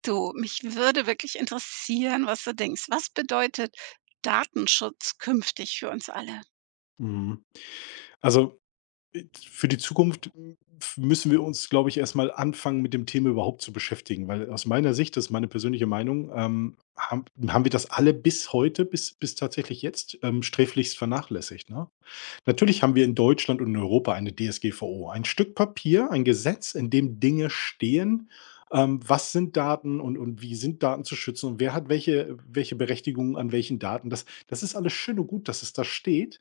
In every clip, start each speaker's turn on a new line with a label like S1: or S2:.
S1: Du, mich würde wirklich interessieren, was du denkst. Was bedeutet Datenschutz künftig für uns alle?
S2: Mhm. Also, für die Zukunft, hm, f müssen wir uns, glaube ich, erst mal anfangen, mit dem Thema überhaupt zu beschäftigen, weil aus meiner Sicht, das ist meine persönliche Meinung, ham haben wir das alle bis heute, bis tatsächlich jetzt, sträflichst vernachlässigt, ne? Natürlich haben wir in Deutschland und in Europa eine DSGVO, ein Stück Papier, ein Gesetz, in dem Dinge stehen. Was sind Daten und wie sind Daten zu schützen und wer hat welche Berechtigungen an welchen Daten? Das ist alles schön und gut, dass es da steht.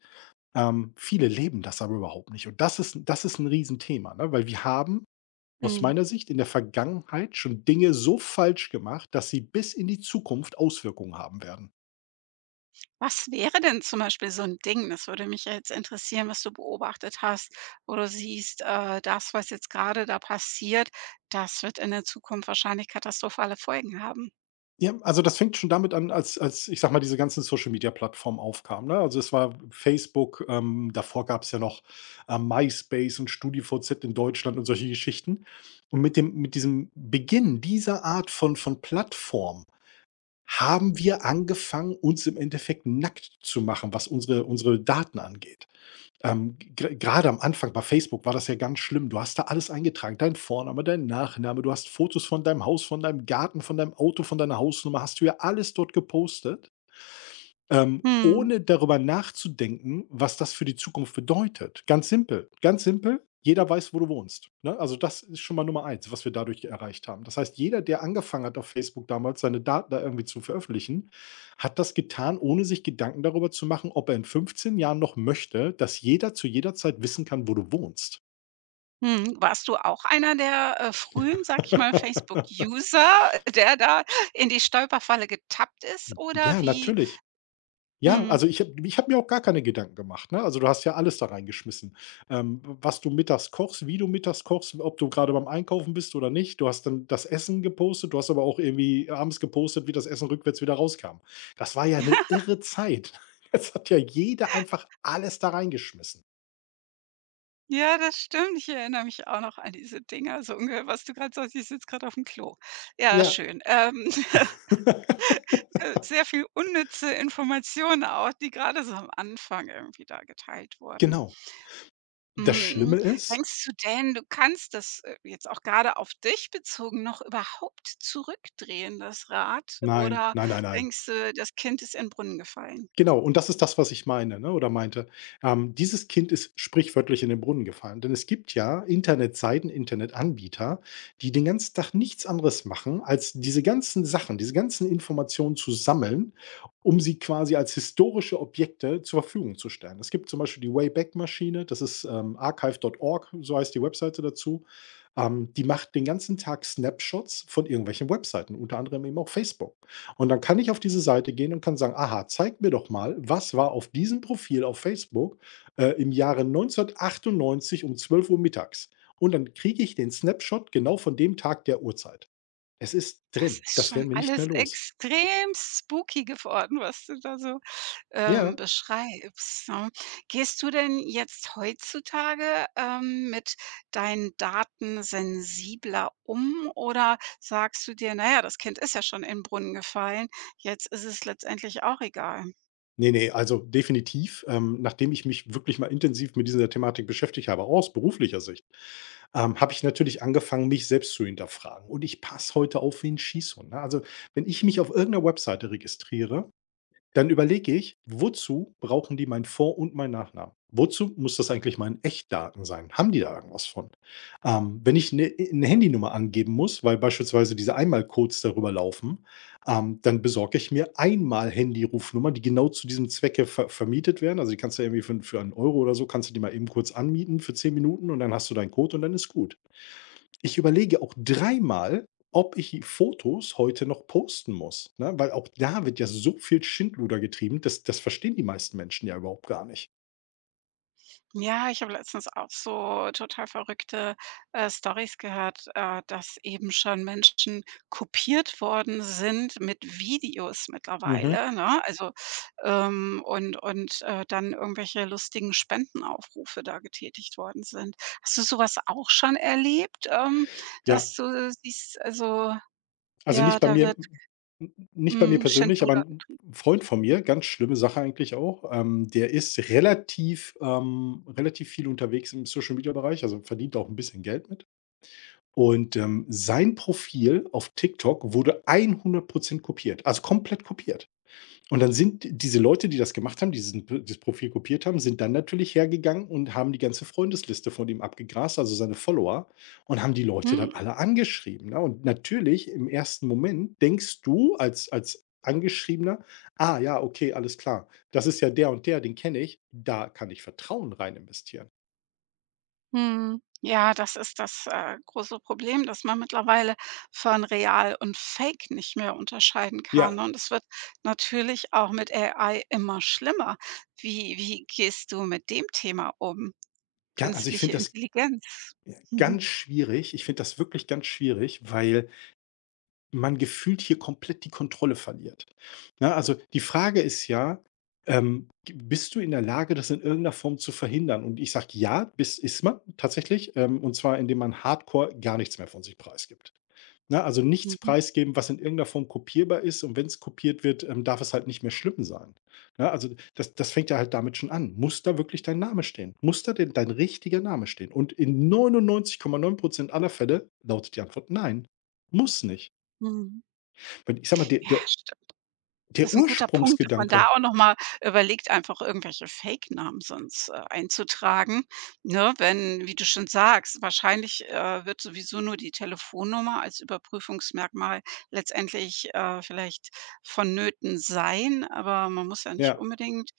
S2: Viele leben das aber überhaupt nicht und das ist ein Riesenthema, ne, weil wir haben aus
S1: Mhm.
S2: meiner Sicht in der Vergangenheit schon Dinge so falsch gemacht, dass sie bis in die Zukunft Auswirkungen haben werden.
S1: Was wäre denn zum Beispiel so ein Ding? Das würde mich ja jetzt interessieren, was du beobachtet hast, wo du siehst, das, was jetzt gerade da passiert, das wird in der Zukunft wahrscheinlich katastrophale Folgen haben.
S2: Ja, also, das fängt schon damit an, als, ich sage mal, diese ganzen Social-Media-Plattformen aufkamen, ne? Also, es war Facebook, davor gab es ja noch, MySpace und StudiVZ in Deutschland und solche Geschichten. Und mit diesem Beginn dieser Art von Plattform haben wir angefangen, uns im Endeffekt nackt zu machen, was unsere Daten angeht. Gr Grade am Anfang bei Facebook war das ja ganz schlimm. Du hast da alles eingetragen, dein Vorname, dein Nachname, du hast Fotos von deinem Haus, von deinem Garten, von deinem Auto, von deiner Hausnummer, hast du ja alles dort gepostet.
S1: Mhm,
S2: Ohne darüber nachzudenken, was das für die Zukunft bedeutet. Ganz simpel, ganz simpel. Jeder weiß, wo du wohnst. Ne? Also das ist schon mal Nummer eins, was wir dadurch erreicht haben. Das heißt, jeder, der angefangen hat, auf Facebook damals seine Daten da irgendwie zu veröffentlichen, hat das getan, ohne sich Gedanken darüber zu machen, ob er in 15 Jahren noch möchte, dass jeder zu jeder Zeit wissen kann, wo du wohnst.
S1: mhm. Warst du auch einer der, frühen, sag ich mal, Facebook-User, der da in die Stolperfalle getappt ist oder
S2: Ja,
S1: wie?
S2: natürlich. Ja,
S1: Mhm.
S2: also ich habe mir auch gar keine Gedanken gemacht, ne? Also, du hast ja alles da reingeschmissen. Was du mittags kochst, wie du mittags kochst, ob du gerade beim Einkaufen bist oder nicht. Du hast dann das Essen gepostet, du hast aber auch irgendwie abends gepostet, wie das Essen rückwärts wieder rauskam. Das war ja eine irre Zeit. Jetzt hat ja jeder einfach alles da reingeschmissen.
S1: Ja, das stimmt. Ich erinnere mich auch noch an diese Dinger, so ungefähr, was du gerade sagst: „Ich sitze gerade auf dem Klo.“ Ja,
S2: Ja.
S1: schön. Sehr viel unnütze Informationen auch, die gerade so am Anfang irgendwie da geteilt wurden.
S2: Genau. Das
S1: Mhm.
S2: Schlimme ist
S1: Denkst du denn, du kannst das, jetzt auch gerade auf dich bezogen noch überhaupt zurückdrehen, das Rad?
S2: Nein,
S1: Oder
S2: nein, nein, nein.
S1: denkst du, das Kind ist in den Brunnen gefallen?
S2: Genau, und das ist das, was ich meine, ne, oder meinte. Dieses Kind ist sprichwörtlich in den Brunnen gefallen, denn es gibt ja Internetseiten, Internetanbieter, die den ganzen Tag nichts anderes machen, als diese ganzen Sachen, diese ganzen Informationen zu sammeln, um sie quasi als historische Objekte zur Verfügung zu stellen. Es gibt zum Beispiel die Wayback-Maschine, das ist archive.org, so heißt die Webseite dazu. Die macht den ganzen Tag Snapshots von irgendwelchen Webseiten, unter anderem eben auch Facebook. Und dann kann ich auf diese Seite gehen und kann sagen: „Aha, zeig mir doch mal, was war auf diesem Profil auf Facebook, im Jahre 1998 um 12 Uhr mittags?" Und dann kriege ich den Snapshot genau von dem Tag, der Uhrzeit. Es ist
S1: Das
S2: drin.
S1: ist
S2: Das
S1: schon
S2: werden wir nicht
S1: alles
S2: mehr los.
S1: extrem spooky geworden, was du da so
S2: Ja.
S1: beschreibst, ne? Gehst du denn jetzt heutzutage, mit deinen Daten sensibler um oder sagst du dir: „Na ja, das Kind ist ja schon in den Brunnen gefallen, jetzt ist es letztendlich auch egal?“
S2: Nee, nee. Also definitiv, nachdem ich mich wirklich mal intensiv mit dieser Thematik beschäftigt habe, auch aus beruflicher Sicht, habe ich natürlich angefangen, mich selbst zu hinterfragen. Und ich passe heute auf wie ein Schießhund, ne? Also, wenn ich mich auf irgendeiner 'ner Webseite registriere, dann überlege ich, wozu brauchen die meinen Vor und meinen Nachnamen? Wozu muss das eigentlich mein Echtdaten sein? Haben die da irgendwas von? Wenn ich eine 'ne Handynummer angeben muss, weil beispielsweise diese Einmalcodes darüber laufen, dann besorge ich mir Einmal-Handy-Rufnummern, die genau zu diesem Zwecke vermietet werden. Also, die kannst du ja irgendwie für 1 € oder so kannst du die mal eben kurz anmieten für 10 Minuten und dann hast du deinen Code und dann ist gut. Ich überlege auch dreimal, ob ich Fotos heute noch posten muss, ne? Weil auch da wird ja so viel Schindluder getrieben, das verstehen die meisten Menschen ja überhaupt gar nicht.
S1: Ja, ich habe letztens auch so total verrückte, Storys gehört, dass eben schon Menschen kopiert worden sind mit Videos
S2: Mhm.
S1: mittlerweile, ne? Also, und dann irgendwelche lustigen Spendenaufrufe da getätigt worden sind. Hast du sowas auch schon erlebt,
S2: Ja,
S1: dass du siehst also,
S2: also
S1: ja,
S2: nicht bei
S1: da
S2: mir,
S1: wird,
S2: n nicht bei mir persönlich, aber
S1: Schindluder
S2: ein
S1: betrieben?
S2: Freund von mir, ganz schlimme Sache eigentlich auch, der ist relativ, relativ viel unterwegs im Social-Media-Bereich, also verdient auch ein bisschen Geld mit. Und, sein Profil auf TikTok wurde 100 kopiert, also komplett kopiert. Und dann sind diese Leute, die das gemacht haben, die diesen das Profil kopiert haben, sind dann natürlich hergegangen und haben die ganze Freundesliste von ihm abgegrast, also seine Follower, und haben die Leute
S1: Mhm.
S2: dann alle angeschrieben, ne? Und natürlich im ersten Moment denkst du als Angeschriebener: „Ah ja, okay, alles klar. Das ist ja der und der, den kenne ich. Da kann ich Vertrauen rein investieren."
S1: Mhm. Ja, das ist das, große Problem, dass man mittlerweile von real und fake nicht mehr unterscheiden kann.
S2: Ja,
S1: Und es wird natürlich auch mit AI immer schlimmer. Wie gehst du mit dem Thema um?
S2: ja, also ich
S1: Künstliche
S2: finde das,
S1: Intelligenz.
S2: ja,
S1: Mhm,
S2: ganz schwierig. Ich finde das wirklich ganz schwierig, weil man gefühlt hier komplett die Kontrolle verliert. Ne, also die Frage ist ja, bist du in der Lage, das in irgendeiner Form zu verhindern? Und ich sage ja, bis ist man tatsächlich, und zwar indem man hardcore gar nichts mehr von sich preisgibt. Ne, also nichts
S1: mhm,
S2: preisgeben, was in irgendeiner Form kopierbar ist. Und wenn es kopiert wird, darf es halt nicht mehr schlimm sein. Ne, also das fängt ja halt damit schon an. Muss da wirklich dein Name stehen? Muss da denn dein richtiger Name stehen? Und in 99,9% aller Fälle lautet die Antwort nein. Muss nicht.
S1: mhm.
S2: Weil ich sage mal, der
S1: Ja,
S2: der
S1: st Das
S2: der
S1: ist ein guter Punkt, dass man da
S2: Ursprungsgedanke.
S1: auch noch mal überlegt, einfach irgendwelche Fake-Namen sonst, einzutragen, ne? Wenn, wie du schon sagst, wahrscheinlich, wird sowieso nur die Telefonnummer als Überprüfungsmerkmal letztendlich, vielleicht vonnöten sein, aber man muss ja nicht
S2: Ja,
S1: unbedingt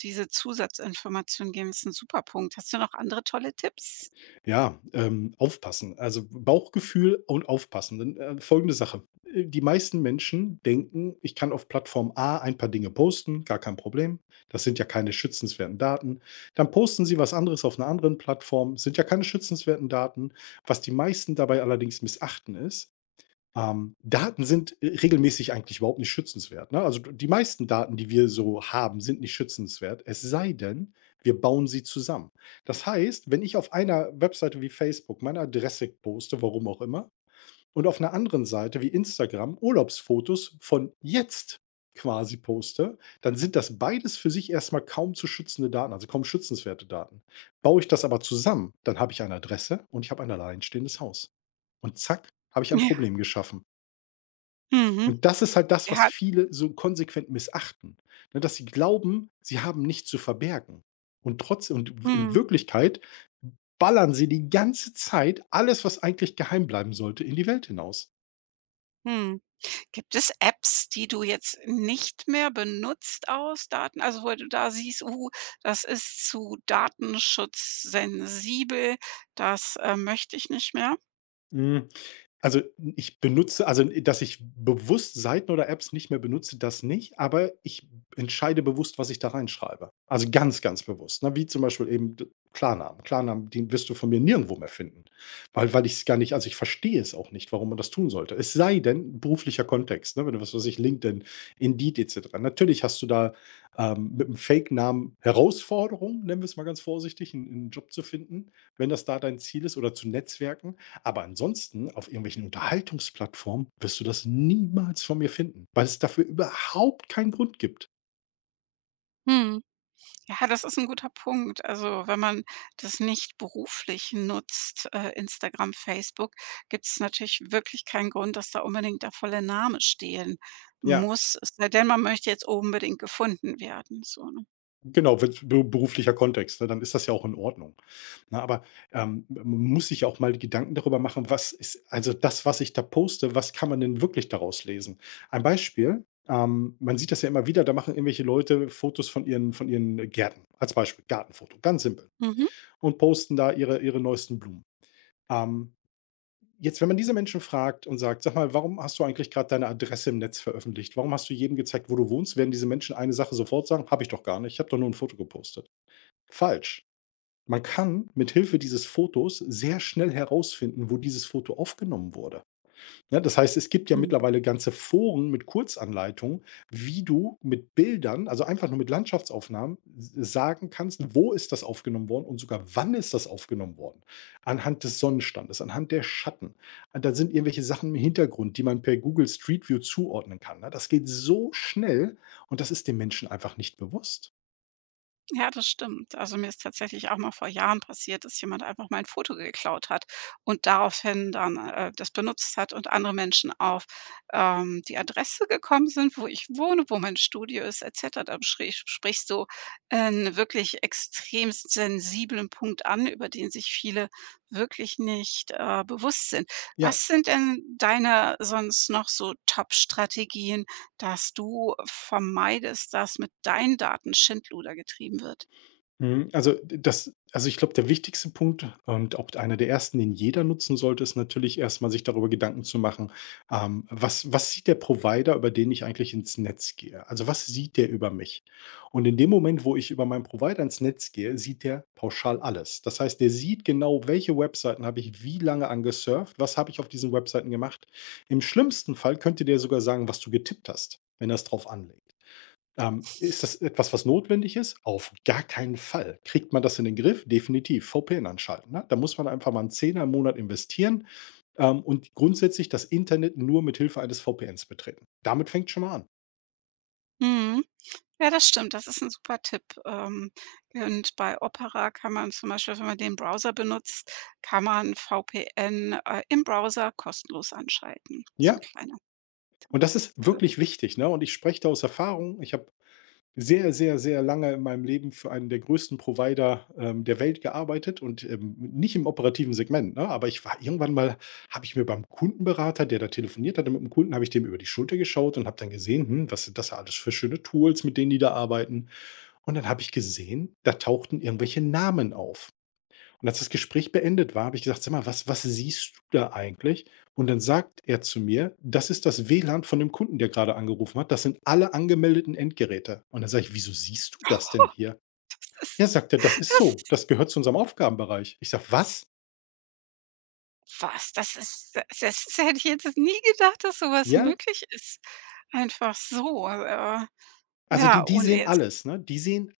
S1: diese Zusatzinformation geben. Ist ein super Punkt. Hast du noch andere tolle Tipps?
S2: ja, aufpassen. Also, Bauchgefühl und aufpassen. Dann folgende Sache: Die meisten Menschen denken, ich kann auf Plattform A ein paar Dinge posten, gar kein Problem. Das sind ja keine schützenswerten Daten. Dann posten sie was anderes auf einer anderen Plattform, sind ja keine schützenswerten Daten. Was die meisten dabei allerdings missachten ist: Daten sind regelmäßig eigentlich überhaupt nicht schützenswert, ne? Also, die meisten Daten, die wir so haben, sind nicht schützenswert, es sei denn, wir bauen sie zusammen. Das heißt, wenn ich auf einer Webseite wie Facebook meine Adresse poste, warum auch immer, und auf einer anderen Seite wie Instagram Urlaubsfotos von jetzt quasi poste, dann sind das beides für sich erstmal kaum zu schützende Daten, also kaum schützenswerte Daten. Baue ich das aber zusammen, dann habe ich eine Adresse und ich habe ein alleinstehendes Haus. Und zack, habe ich ein
S1: Ja.
S2: Problem geschaffen.
S1: Mhm.
S2: Und das ist halt das, was
S1: Ja.
S2: viele so konsequent missachten, ne, dass sie glauben, sie haben nichts zu verbergen. Und trotz und w in
S1: Mhm.
S2: Wirklichkeit ballern sie die ganze Zeit alles, was eigentlich geheim bleiben sollte, in die Welt hinaus.
S1: Mhm. Gibt es Apps, die du jetzt nicht mehr benutzt aus Daten also, wo du da siehst: das ist zu datenschutzsensibel, das, möchte ich nicht mehr?“
S2: Hm, also, ich benutze also, dass ich bewusst Seiten oder Apps nicht mehr benutze, das nicht, aber ich entscheide bewusst, was ich da reinschreibe. Also, ganz, ganz bewusst, ne? Wie zum Beispiel eben d Klarnamen. Klarnamen, den wirst du von mir nirgendwo mehr finden, weil ich es gar nicht, also, ich verstehe es auch nicht, warum man das tun sollte. Es sei denn, beruflicher Kontext, ne? Wenn du, was weiß ich, LinkedIn, Indeed et cetera. Natürlich hast du da, mit einem Fake-Namen Herausforderung, nennen wir es mal ganz vorsichtig, einen 'n Job zu finden, wenn das da dein Ziel ist oder zu netzwerken. Aber ansonsten auf irgendwelchen Unterhaltungsplattformen wirst du das niemals von mir finden, weil es dafür überhaupt keinen Grund gibt.
S1: Mhm. Ja, das ist ein guter Punkt. Also, wenn man das nicht beruflich nutzt, Instagram, Facebook, gibt es natürlich wirklich keinen Grund, dass da unbedingt der volle Name stehen
S2: Ja,
S1: muss, es sei denn, man möchte jetzt unbedingt gefunden werden, so, ne?
S2: genau, wenn's be beruflicher Kontext, ne, dann ist das ja auch in Ordnung. Ne, aber, man muss sich ja auch mal die Gedanken darüber machen, was ist also das, was ich da poste, was kann man denn wirklich daraus lesen? Ein Beispiel, man sieht das ja immer wieder, da machen irgendwelche Leute Fotos von ihren Gärten, als Beispiel Gartenfoto, ganz simpel
S1: Mhm.
S2: und posten da ihre neuesten Blumen. Ähm Jetzt, wenn man diese Menschen fragt und sagt: „Sag mal, warum hast du eigentlich gerade deine Adresse im Netz veröffentlicht? Warum hast du jedem gezeigt, wo du wohnst?", werden diese Menschen eine Sache sofort sagen: „Habe ich doch gar nicht. Ich habe doch nur ein Foto gepostet." Falsch. Man kann mit Hilfe dieses Fotos sehr schnell herausfinden, wo dieses Foto aufgenommen wurde. Ne, das heißt, es gibt ja
S1: Mhm.
S2: mittlerweile ganze Foren mit Kurzanleitungen, wie du mit Bildern, also einfach nur mit Landschaftsaufnahmen, sagen kannst, wo ist das aufgenommen worden und sogar wann ist das aufgenommen worden. Anhand des Sonnenstandes, anhand der Schatten. Und da sind irgendwelche Sachen im Hintergrund, die man per Google Street View zuordnen kann. Ne? Das geht so schnell und das ist den Menschen einfach nicht bewusst.
S1: Ja, das stimmt. Also, mir ist tatsächlich auch mal vor Jahren passiert, dass jemand einfach mein Foto geklaut hat und daraufhin dann, das benutzt hat und andere Menschen auf, die Adresse gekommen sind, wo ich wohne, wo mein Studio ist et cetera. Sprich so 'n wirklich extrem sensiblen Punkt an, über den sich viele wirklich nicht, bewusst sind.
S2: Ja.
S1: Was sind denn deine sonst noch so Top-Strategien, dass du vermeidest, dass mit deinen Daten Schindluder getrieben wird.
S2: Mhm, also, das also ich glaube, der wichtigste Punkt und auch einer der ersten, den jeder nutzen sollte, ist natürlich erst mal sich darüber Gedanken zu machen, was sieht der Provider, über den ich eigentlich ins Netz gehe? Also, was sieht der über mich? Und in dem Moment, wo ich über meinen Provider ins Netz gehe, sieht der pauschal alles. Das heißt, der sieht genau, welche Webseiten habe ich wie lange angesurft, was habe ich auf diesen Webseiten gemacht. Im schlimmsten Fall könnte der sogar sagen, was du getippt hast, wenn er es drauf anlegt. Ist das etwas, was notwendig ist? Auf gar keinen Fall. Kriegt man das in den Griff? Definitiv. VPN anschalten. Ne? Da muss man einfach mal einen Zehner im Monat investieren, und grundsätzlich das Internet nur mit Hilfe eines VPNs betreten. Damit fängt schon mal an.
S1: Mhm. Ja, das stimmt, das ist ein super Tipp. Und bei Opera kann man zum Beispiel, wenn man den Browser benutzt, kann man VPN, im Browser kostenlos anschalten. So 'n
S2: Ja.
S1: kleiner
S2: Und das ist
S1: für
S2: wirklich wichtig. Ne? Und ich spreche da aus Erfahrung. Ich habe sehr, sehr, sehr lange in meinem Leben für einen der größten Provider, der Welt gearbeitet und, nicht im operativen Segment, ne? Aber ich war irgendwann mal, habe ich mir beim Kundenberater, der da telefoniert hatte mit dem Kunden, habe ich dem über die Schulter geschaut und habe dann gesehen: „Hm, was sind das alles für schöne Tools, mit denen die da arbeiten?“ Und dann habe ich gesehen, da tauchten irgendwelche Namen auf. Und als das Gespräch beendet war, habe ich gesagt: „Sag mal, was siehst du da eigentlich?“ Und dann sagt er zu mir: „Das ist das WLAN von dem Kunden, der gerade angerufen hat. Das sind alle angemeldeten Endgeräte.“ Und dann sage ich: „Wieso siehst du das
S1: oh,
S2: denn hier?“ „Ja“, sagt er, „das ist
S1: das
S2: so.
S1: das
S2: Das gehört zu unserem Aufgabenbereich.“ Ich sage: „Was?“
S1: was? Das ist das hätte ich jetzt nie gedacht, dass sowas
S2: „Ja.“
S1: möglich ist. Einfach so,
S2: Also, die
S1: ja,
S2: die
S1: ohne
S2: sehen
S1: jetzt,
S2: alles, ne? Die sehen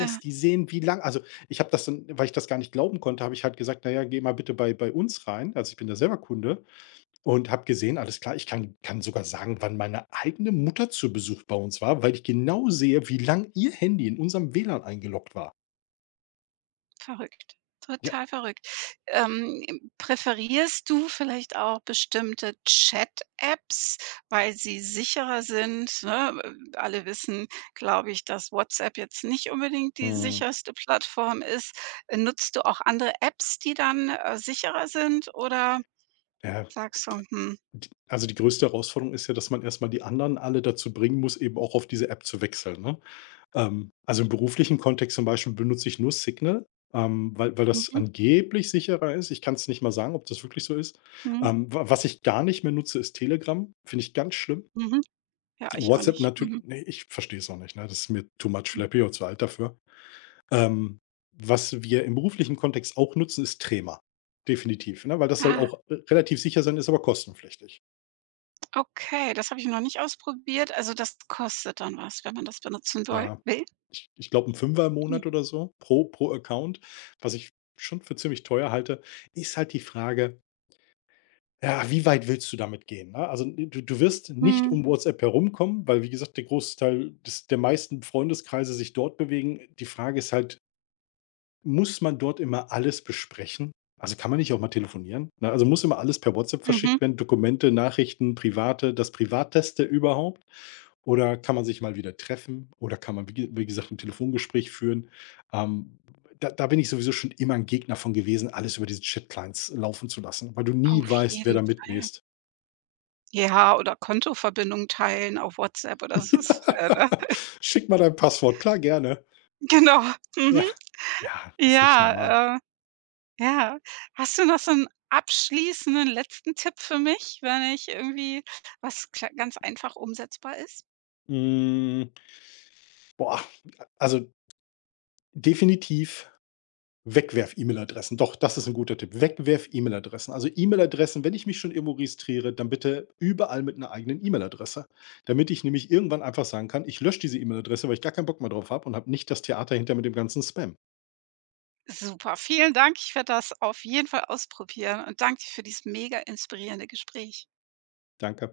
S1: äh
S2: Die sehen, wie lang, also, ich habe das dann, weil ich das gar nicht glauben konnte, habe ich halt gesagt: „Na ja, geh mal bitte bei uns rein.“ Also, ich bin da selber Kunde. Und habe gesehen, alles klar, ich kann sogar sagen, wann meine eigene Mutter zu Besuch bei uns war, weil ich genau sehe, wie lang ihr Handy in unserem WLAN eingeloggt war.
S1: Verrückt,
S2: Ja.
S1: total verrückt. Präferierst du vielleicht auch bestimmte Chat-Apps, weil sie sicherer sind, ne? Alle wissen, glaube ich, dass WhatsApp jetzt nicht unbedingt die
S2: Mhm.
S1: sicherste Plattform ist. Nutzt du auch andere Apps, die dann, sicherer sind oder
S2: Ja,
S1: sagst du: „Hm,
S2: d also die größte Herausforderung ist ja, dass man erstmal die anderen alle dazu bringen muss, eben auch auf diese App zu wechseln, ne? Also im beruflichen Kontext zum Beispiel benutze ich nur Signal, weil das
S1: mhm,
S2: angeblich sicherer ist. Ich kann es nicht mal sagen, ob das wirklich so ist.
S1: mhm,
S2: Wa was ich gar nicht mehr nutze, ist Telegram, finde ich ganz schlimm.
S1: mhm, ja, ich auch
S2: WhatsApp
S1: nicht.
S2: natürlich,
S1: Mhm,
S2: ne, ich verstehe es auch nicht, ne? Das ist mir too much
S1: hm.“
S2: Schlappi und zu alt dafür. Ähm, was wir im beruflichen Kontext auch nutzen, ist Trema. Definitiv, ne? Weil das soll
S1: Ah,
S2: auch r relativ sicher sein, ist aber kostenpflichtig.
S1: okay, das habe ich noch nicht ausprobiert. Also, das kostet dann was, wenn man das benutzen soll
S2: Ja,
S1: will?
S2: ich glaube, ein Fünfer im Monat oder so pro Account, was ich schon für ziemlich teuer halte, ist halt die Frage, ja, wie weit willst du damit gehen, ne? Also, du wirst nicht
S1: Mhm.
S2: um WhatsApp herumkommen, weil, wie gesagt, der Großteil des der meisten Freundeskreise sich dort bewegen. Die Frage ist halt, muss man dort immer alles besprechen? Also, kann man nicht auch mal telefonieren? Ne, also, muss immer alles per WhatsApp
S1: Mhm,
S2: verschickt werden, Dokumente, Nachrichten, private, das Privateste überhaupt? Oder kann man sich mal wieder treffen? Oder kann man, wie gesagt, ein Telefongespräch führen? Ähm, da bin ich sowieso schon immer ein Gegner von gewesen, alles über diese Chat-Clients laufen zu lassen, weil du nie
S1: auf
S2: weißt, wer
S1: jeden
S2: da
S1: Fall.
S2: mitliest.
S1: Ja, oder Kontoverbindung teilen auf WhatsApp oder so ist
S2: Ja,
S1: ne?
S2: schick mal dein Passwort. Klar, gerne.
S1: Genau.
S2: Ja.
S1: Mhm.
S2: Ja, das ist nicht normal.
S1: Ja, ja. Hast du noch so 'n abschließenden letzten Tipp für mich, wenn ich irgendwie was kle ganz einfach umsetzbar ist?
S2: Hm, boah, also definitiv Wegwerf-E-Mail-Adressen. Doch, das ist ein guter Tipp. Wegwerf-E-Mail-Adressen. Also, E-Mail-Adressen, wenn ich mich schon irgendwo registriere, dann bitte überall mit einer eigenen E-Mail-Adresse, damit ich nämlich irgendwann einfach sagen kann: „Ich lösche diese E-Mail-Adresse, weil ich gar keinen Bock mehr drauf habe und habe nicht das Theater hinter mit dem ganzen Spam.“
S1: Super, vielen Dank. Ich werde das auf jeden Fall ausprobieren und danke dir für dieses mega inspirierende Gespräch.
S2: Danke.